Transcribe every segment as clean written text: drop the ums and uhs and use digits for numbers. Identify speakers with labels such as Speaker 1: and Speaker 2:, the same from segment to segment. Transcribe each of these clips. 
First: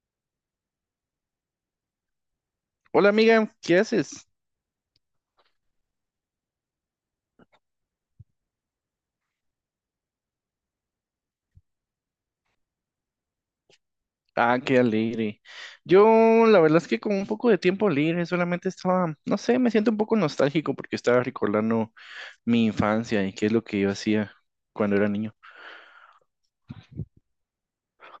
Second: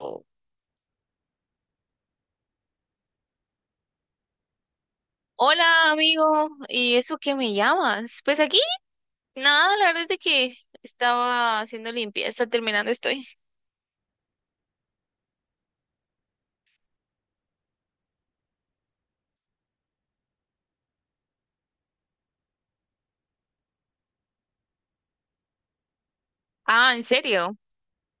Speaker 1: Oh,
Speaker 2: Hola amiga, ¿qué haces?
Speaker 1: hola amigo, ¿y eso qué me llamas? Pues aquí, nada, la verdad es de que estaba haciendo limpieza, terminando estoy.
Speaker 2: Ah, qué alegre. Yo la verdad es que con un poco de tiempo libre solamente estaba, no sé, me siento un poco nostálgico porque estaba recordando mi infancia y qué es lo que yo hacía cuando era niño.
Speaker 1: Ah, ¿en serio?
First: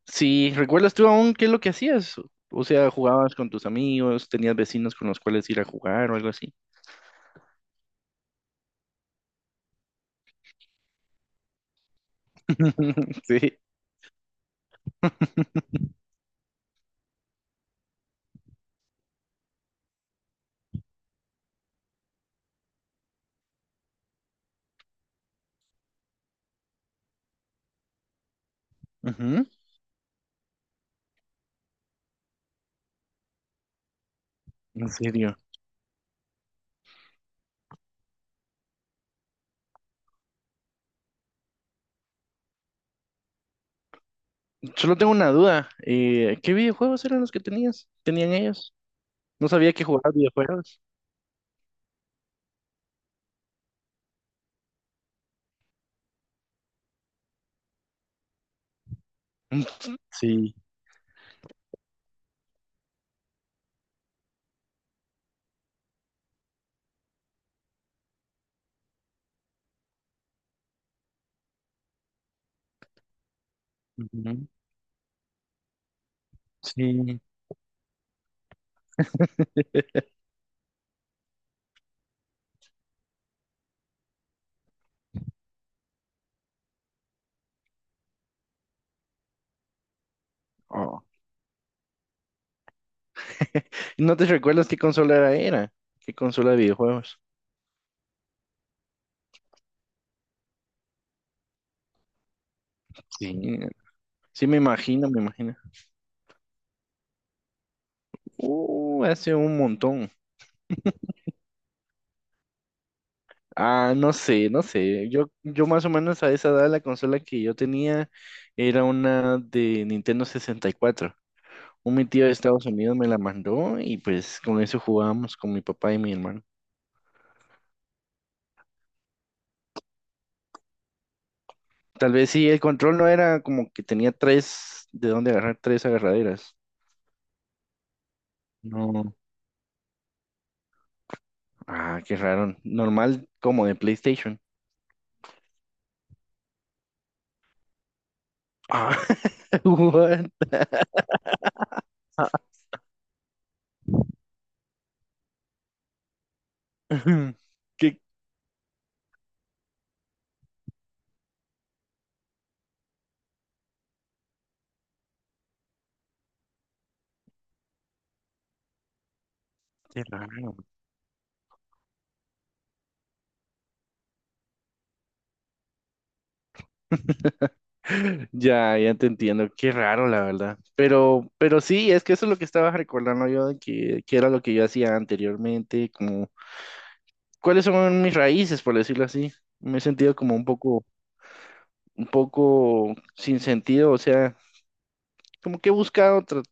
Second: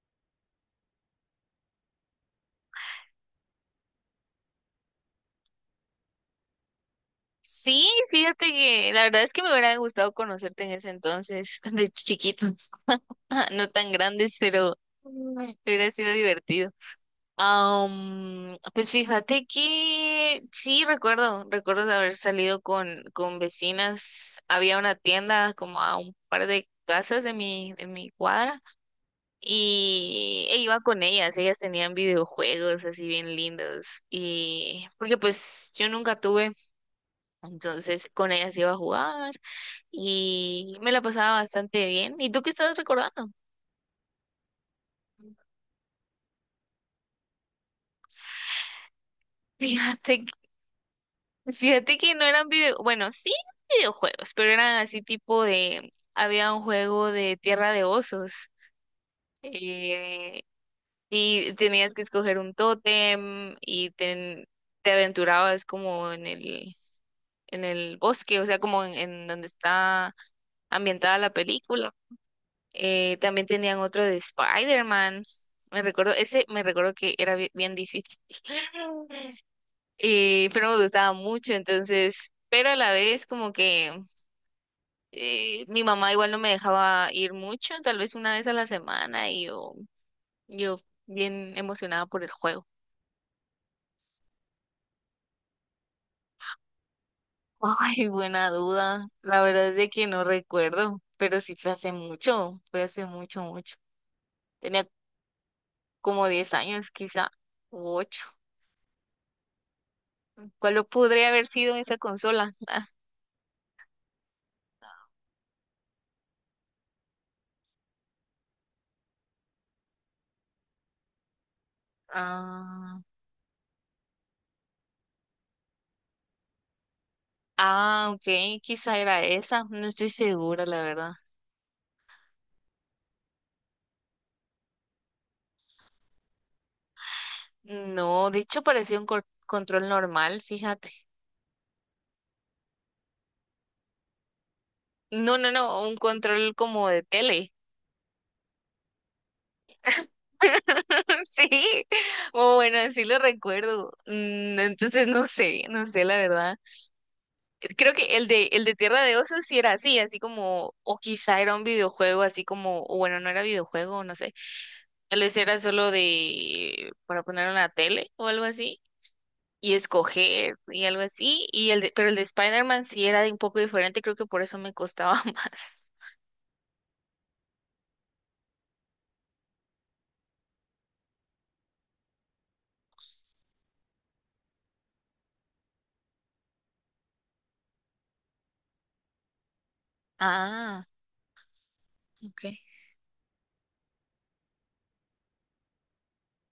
Speaker 2: Sí, ¿recuerdas tú aún qué es lo que hacías? O sea, ¿jugabas con tus amigos? ¿Tenías vecinos con los cuales ir a jugar o algo así?
Speaker 1: Sí, fíjate que la verdad es que me hubiera gustado conocerte en ese entonces, de chiquitos,
Speaker 2: Sí.
Speaker 1: no tan grandes, pero hubiera sido divertido. Pues fíjate que sí, recuerdo de haber salido con vecinas, había una tienda como a un par de casas de mi cuadra.
Speaker 2: Ujú.
Speaker 1: Y iba con ellas, ellas tenían videojuegos así bien lindos y
Speaker 2: En
Speaker 1: porque
Speaker 2: serio.
Speaker 1: pues yo nunca tuve, entonces con ellas iba a jugar y me la pasaba bastante bien. ¿Y tú qué estás recordando?
Speaker 2: Solo tengo una duda. ¿Qué videojuegos eran los que tenías? ¿Tenían ellos? No sabía que jugabas
Speaker 1: Fíjate, que-
Speaker 2: videojuegos.
Speaker 1: Fíjate que no eran video, bueno, sí videojuegos, pero eran así tipo de, había un juego de Tierra de Osos eh,
Speaker 2: Sí.
Speaker 1: y tenías que escoger un tótem y te aventurabas como en el bosque, o sea, como en donde está ambientada la película. También tenían otro de Spider-Man. Me recuerdo, ese, me recuerdo que
Speaker 2: Sí.
Speaker 1: era bien difícil. Pero me gustaba mucho, entonces, pero a la vez como que mi mamá igual no me dejaba ir mucho, tal vez una vez a la semana y yo
Speaker 2: Oh.
Speaker 1: bien emocionada por el juego.
Speaker 2: ¿No te recuerdas qué consola era? ¿Qué consola de videojuegos?
Speaker 1: Ay, buena duda. La verdad es de que no recuerdo, pero sí fue hace
Speaker 2: Sí.
Speaker 1: mucho,
Speaker 2: Sí,
Speaker 1: mucho.
Speaker 2: sí me
Speaker 1: Tenía
Speaker 2: imagino, me imagino.
Speaker 1: como 10 años, quizá, u ocho.
Speaker 2: Hace un montón.
Speaker 1: ¿Cuál lo podría haber sido esa consola?
Speaker 2: Ah, no sé, no sé. Yo más o menos a esa edad la consola que yo tenía era una de Nintendo 64. Un mi tío de Estados Unidos
Speaker 1: Ah,
Speaker 2: me la mandó y pues con eso jugábamos con mi papá y mi hermano.
Speaker 1: ah, ah, ok, quizá era esa, no estoy segura, la verdad.
Speaker 2: Tal vez sí, el control no era como que tenía tres, de dónde agarrar tres agarraderas.
Speaker 1: No, de hecho parecía un
Speaker 2: No.
Speaker 1: control normal, fíjate.
Speaker 2: Ah, qué raro. Normal como de PlayStation.
Speaker 1: No, no, no, un control como de tele.
Speaker 2: Ah, what?
Speaker 1: Sí,
Speaker 2: Ah,
Speaker 1: o bueno, así lo recuerdo. Entonces no sé, no sé la verdad. Creo
Speaker 2: Qué,
Speaker 1: que el de Tierra de Osos sí era así, así como, o quizá era un videojuego, así como, o bueno, no era videojuego, no sé. Tal vez era solo de, para poner una tele o algo así, y
Speaker 2: qué raro.
Speaker 1: escoger y algo así. Y el de, pero el de Spider-Man sí era de un poco diferente, creo que por eso me costaba más.
Speaker 2: Ya, ya te entiendo. Qué raro, la verdad. Pero sí, es que eso es lo que estaba recordando yo de que era lo que yo hacía anteriormente, como cuáles son mis raíces, por decirlo así. Me he sentido como un poco,
Speaker 1: Ah,
Speaker 2: un
Speaker 1: okay.
Speaker 2: poco sin sentido, o sea, como que he buscado,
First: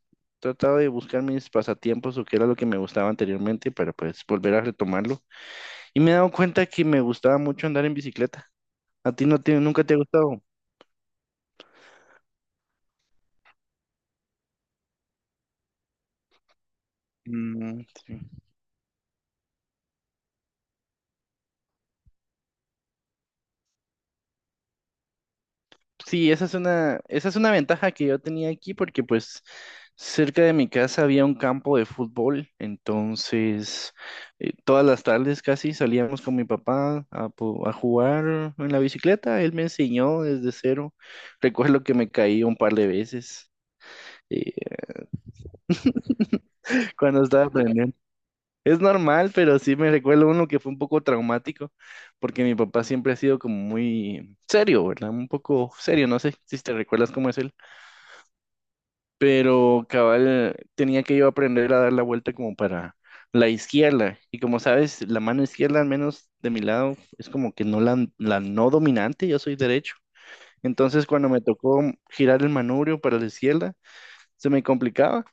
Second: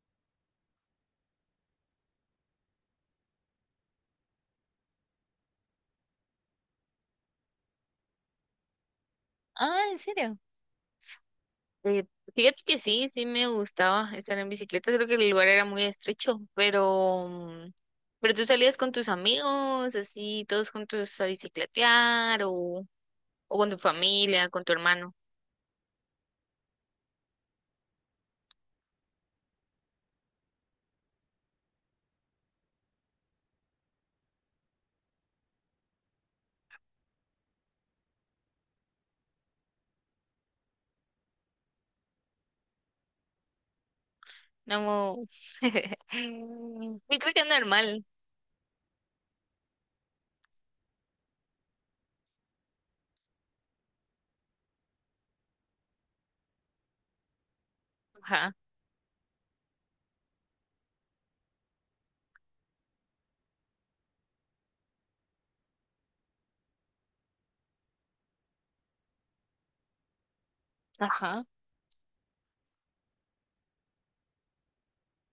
Speaker 2: tratado de buscar mis pasatiempos o qué era lo que me gustaba anteriormente para pues volver a retomarlo. Y me he dado cuenta que me gustaba mucho andar en bicicleta. ¿A ti no te,
Speaker 1: Ah,
Speaker 2: nunca te ha
Speaker 1: ¿en serio?
Speaker 2: gustado?
Speaker 1: Eh, Fíjate que sí, sí me gustaba estar en bicicleta, creo que el lugar era muy estrecho, pero, mm,
Speaker 2: Mm, sí.
Speaker 1: pero tú salías con tus amigos, así, todos juntos a bicicletear, o con tu familia, con tu hermano.
Speaker 2: Sí, esa es una ventaja que yo tenía aquí porque pues cerca de mi casa había un campo de fútbol, entonces todas las tardes casi salíamos con mi papá a, a jugar en la bicicleta, él me enseñó desde cero, recuerdo que me caí un par de veces eh,
Speaker 1: No, yo
Speaker 2: cuando
Speaker 1: creo que
Speaker 2: estaba
Speaker 1: es
Speaker 2: aprendiendo.
Speaker 1: normal.
Speaker 2: Es normal, pero sí me recuerdo uno que fue un poco traumático, porque mi papá siempre ha sido como muy serio, ¿verdad? Un poco serio, no sé si te recuerdas cómo es él,
Speaker 1: Ajá.
Speaker 2: pero cabal tenía que yo aprender a dar la vuelta como para la izquierda, y como sabes, la mano izquierda, al menos de mi lado, es como que no la no dominante, yo soy derecho. Entonces, cuando me
Speaker 1: Ajá.
Speaker 2: tocó girar el manubrio para la izquierda, se me complicaba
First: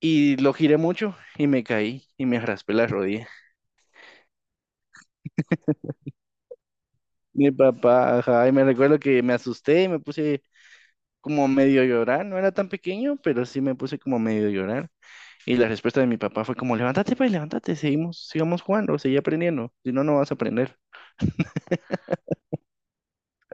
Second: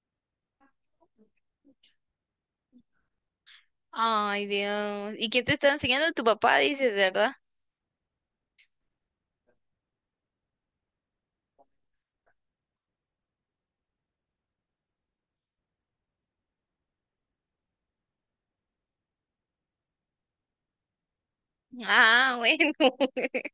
Speaker 2: y lo giré mucho y me caí y me raspé la rodilla.
Speaker 1: Ay, Dios. ¿Y quién te estaba enseñando? Tu papá, dices, ¿verdad?
Speaker 2: Mi papá, ajá, y me recuerdo que me asusté y me puse como medio a llorar, no era tan pequeño, pero sí me puse como medio a llorar. Y la respuesta de mi papá fue como, levántate, pues, levántate, seguimos, sigamos jugando, seguí aprendiendo, si no, no vas a aprender.
Speaker 1: Ah, bueno.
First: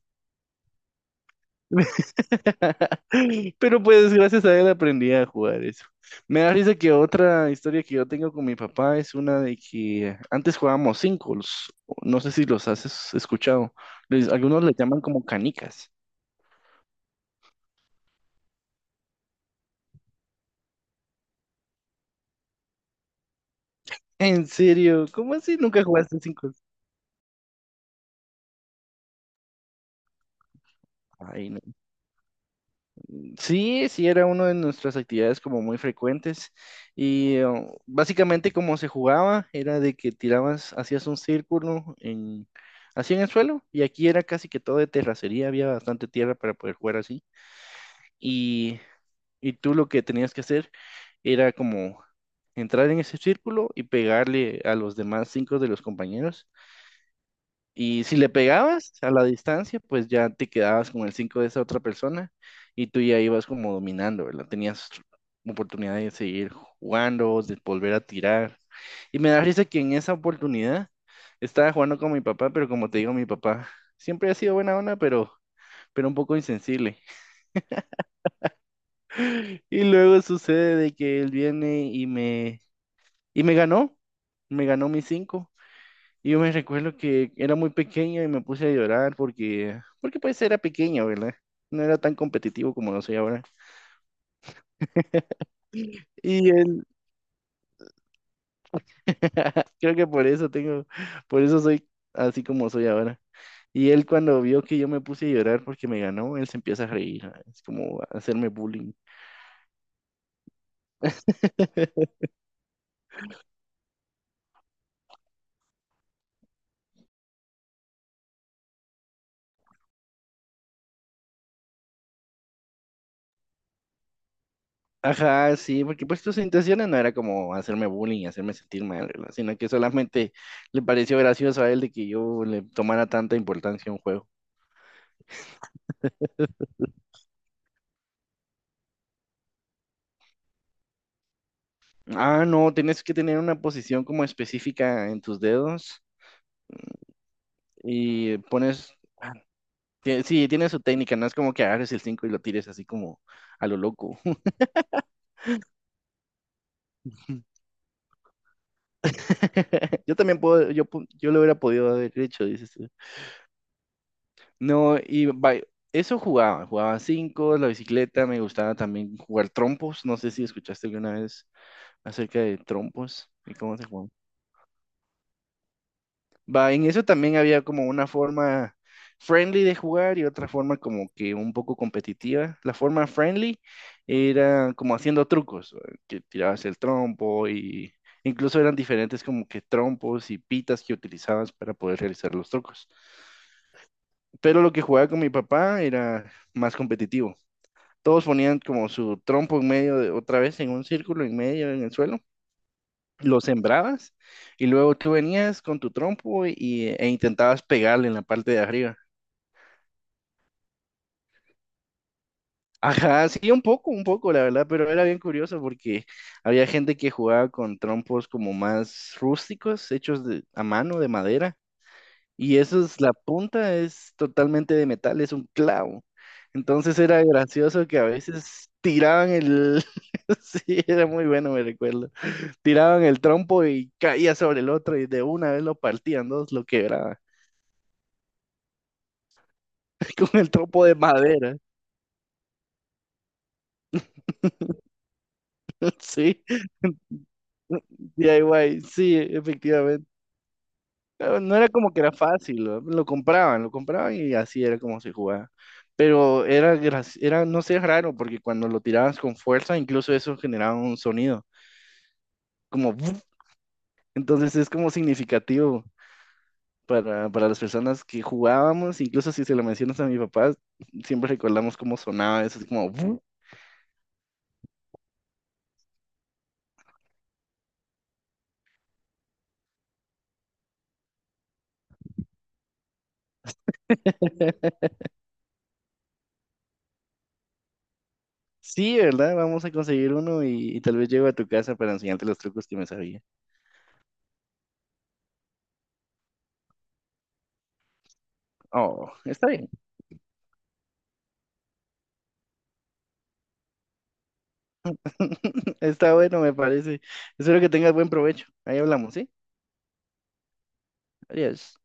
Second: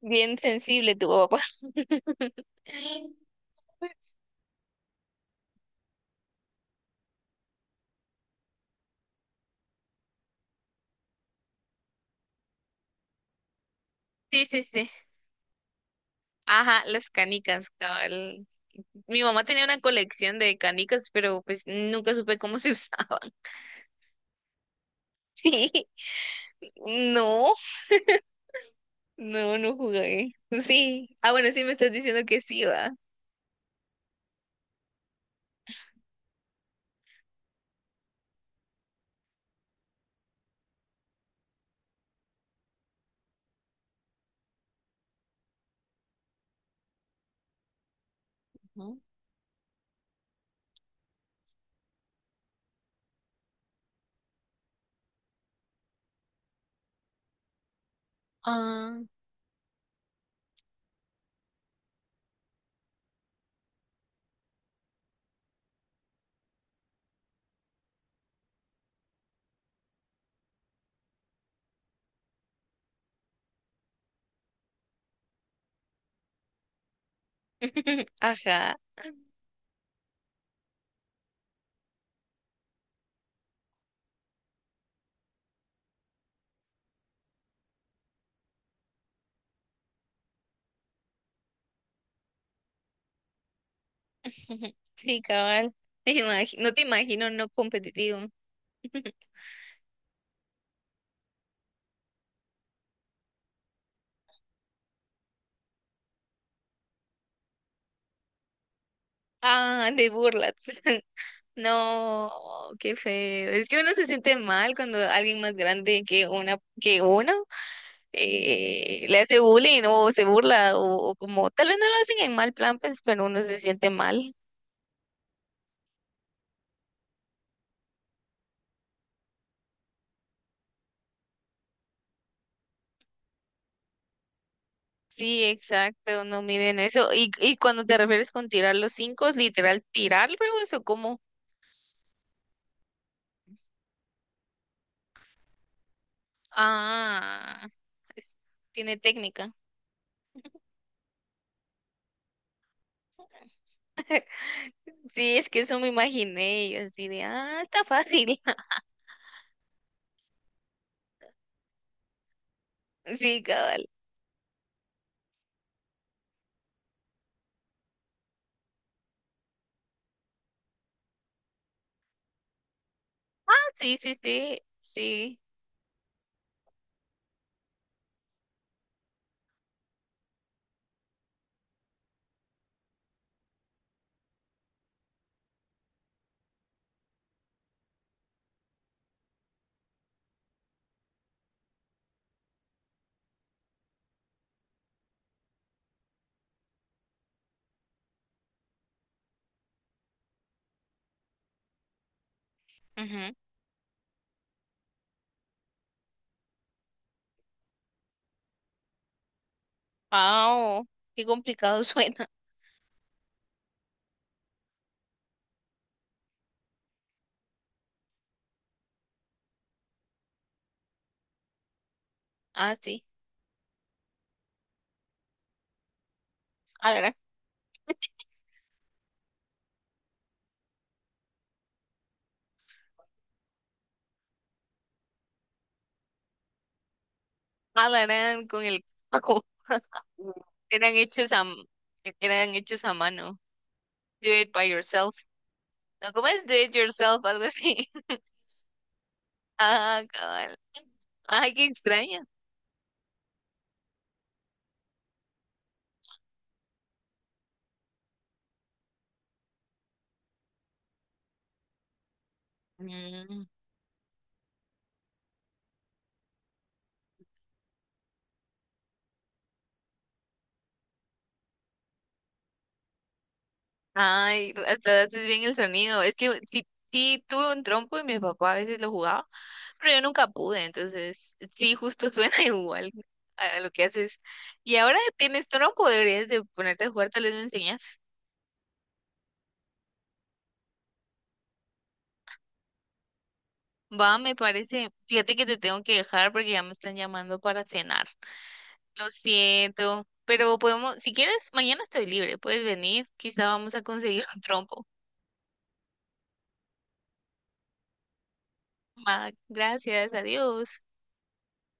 Speaker 1: Bien sensible tu papá.
Speaker 2: Pero pues gracias a él aprendí a jugar eso. Me da risa que otra historia que yo tengo con mi papá es una de que antes jugábamos cinco, no sé si los has escuchado,
Speaker 1: Sí,
Speaker 2: algunos
Speaker 1: sí,
Speaker 2: le
Speaker 1: sí.
Speaker 2: llaman como canicas.
Speaker 1: Ajá, las canicas, cabal. Mi mamá tenía una colección de canicas, pero pues nunca supe cómo se usaban.
Speaker 2: ¿En serio? ¿Cómo así nunca
Speaker 1: Sí,
Speaker 2: jugaste cinco?
Speaker 1: no, no, no jugué. Sí. Ah, bueno,
Speaker 2: Ay, no.
Speaker 1: sí me estás diciendo que sí, va.
Speaker 2: Sí, sí era una de nuestras actividades como muy frecuentes y básicamente como se jugaba era de que tirabas, hacías un círculo en, así en el suelo y aquí era casi que todo de terracería, había bastante tierra para poder jugar así y,
Speaker 1: Ujú.
Speaker 2: y tú lo que tenías que hacer era como entrar en ese círculo y pegarle a los demás cinco de los compañeros. Y si le pegabas
Speaker 1: Ah,
Speaker 2: a la distancia, pues ya te quedabas con el 5 de esa otra persona y tú ya ibas como dominando, ¿verdad? Tenías oportunidad de seguir jugando, de volver a tirar. Y me da risa que en esa oportunidad estaba jugando con mi papá, pero como te digo, mi papá siempre ha sido buena onda, pero un poco insensible.
Speaker 1: ajá.
Speaker 2: Y luego sucede de que él viene y y me ganó mis cinco. Y yo me recuerdo que era muy pequeño y me puse a llorar porque, porque pues era pequeño, ¿verdad? No era tan competitivo como lo soy ahora.
Speaker 1: Sí, cabal.
Speaker 2: Y
Speaker 1: No te
Speaker 2: él,
Speaker 1: imagino no competitivo.
Speaker 2: creo que por eso tengo, por eso soy así como soy ahora. Y él cuando vio que yo me puse a llorar porque me ganó, él se empieza a reír, ¿no? Es como a hacerme bullying.
Speaker 1: Ah, de burlas. No, qué feo. Es que uno se siente mal cuando alguien más grande que uno le hace bullying o se burla o como tal vez no lo hacen en mal plan, pues, pero uno se siente mal.
Speaker 2: Ajá, sí, porque pues sus intenciones no era como hacerme bullying, hacerme sentir mal, ¿verdad? Sino que solamente le pareció gracioso a él de que yo le tomara tanta importancia a un juego.
Speaker 1: Sí, exacto, no miden eso. Y cuando te refieres con tirar los cinco, ¿es literal tirarlos o cómo?
Speaker 2: Ah, no, tienes que tener una posición como específica en tus dedos
Speaker 1: ah,
Speaker 2: y
Speaker 1: es-
Speaker 2: pones...
Speaker 1: Tiene
Speaker 2: ah,
Speaker 1: técnica.
Speaker 2: sí, tiene su técnica, no es como que agarres el 5 y lo tires así como a lo loco.
Speaker 1: Sí, es que eso me imaginé y así de, ah, está fácil.
Speaker 2: Yo también puedo, yo, yo lo hubiera podido haber hecho, dices tú.
Speaker 1: Sí, cabal.
Speaker 2: No, y eso jugaba, jugaba cinco, la bicicleta, me gustaba también jugar trompos, no sé si escuchaste alguna vez acerca de trompos y
Speaker 1: Ah,
Speaker 2: cómo se...
Speaker 1: sí, sí, sí, sí.
Speaker 2: Va, en eso también había como una forma friendly de jugar y otra forma como que un poco competitiva. La forma friendly era como haciendo trucos, ¿va? Que tirabas el trompo y incluso eran diferentes como que trompos y pitas que utilizabas para poder realizar los trucos. Pero lo que jugaba con mi papá era más competitivo. Todos ponían como su trompo en medio de, otra vez en un círculo en medio en el suelo,
Speaker 1: Ujú.
Speaker 2: lo sembrabas y luego tú venías con tu trompo y, e intentabas pegarle en la parte de arriba.
Speaker 1: Ah, oh, qué complicado suena.
Speaker 2: Ajá, sí, un poco, la verdad, pero era bien curioso porque había gente que jugaba con trompos como más rústicos, hechos de, a mano, de madera, y
Speaker 1: Ah,
Speaker 2: eso es,
Speaker 1: sí.
Speaker 2: la punta es totalmente de metal, es un clavo.
Speaker 1: A
Speaker 2: Entonces
Speaker 1: ver.
Speaker 2: era gracioso que a veces tiraban el, sí, era muy bueno, me recuerdo, tiraban el trompo y caía sobre el otro y de una vez lo partían dos, lo quebraban.
Speaker 1: Eran con el coco.
Speaker 2: Con el tropo de
Speaker 1: Eran hechos a,
Speaker 2: madera,
Speaker 1: eran hechos a mano. Do it by yourself. No, ¿cómo
Speaker 2: sí,
Speaker 1: es? Do it yourself, algo así.
Speaker 2: DIY, sí, efectivamente.
Speaker 1: Ah, cabal.
Speaker 2: No
Speaker 1: Ay,
Speaker 2: era
Speaker 1: qué
Speaker 2: como que era
Speaker 1: extraño.
Speaker 2: fácil, lo compraban y así era como se jugaba. Pero era, era, no sé, raro, porque cuando lo tirabas con fuerza, incluso eso generaba un sonido, como, ¡buf!
Speaker 1: Mm.
Speaker 2: Entonces es como significativo para las personas que jugábamos, incluso si se lo mencionas a mi papá, siempre recordamos cómo sonaba eso, es como, ¡buf!
Speaker 1: Ay, hasta haces bien el sonido. Es que sí, sí tuve un trompo y mi papá a veces lo jugaba, pero yo nunca pude, entonces sí, justo suena igual a lo que haces. Y ahora tienes trompo, deberías de ponerte a jugar, tal vez me enseñas.
Speaker 2: Sí, ¿verdad? Vamos a conseguir uno y tal vez llego a tu casa para enseñarte los trucos que me sabía.
Speaker 1: Va, me parece. Fíjate que te tengo que dejar porque ya me están llamando para cenar.
Speaker 2: Oh,
Speaker 1: Lo
Speaker 2: está bien.
Speaker 1: siento, pero podemos, si quieres, mañana estoy libre, puedes venir, quizá vamos a conseguir un trompo.
Speaker 2: Está bueno, me parece. Espero que tengas buen provecho. Ahí hablamos, ¿sí?
Speaker 1: Va, gracias, adiós.
Speaker 2: Adiós.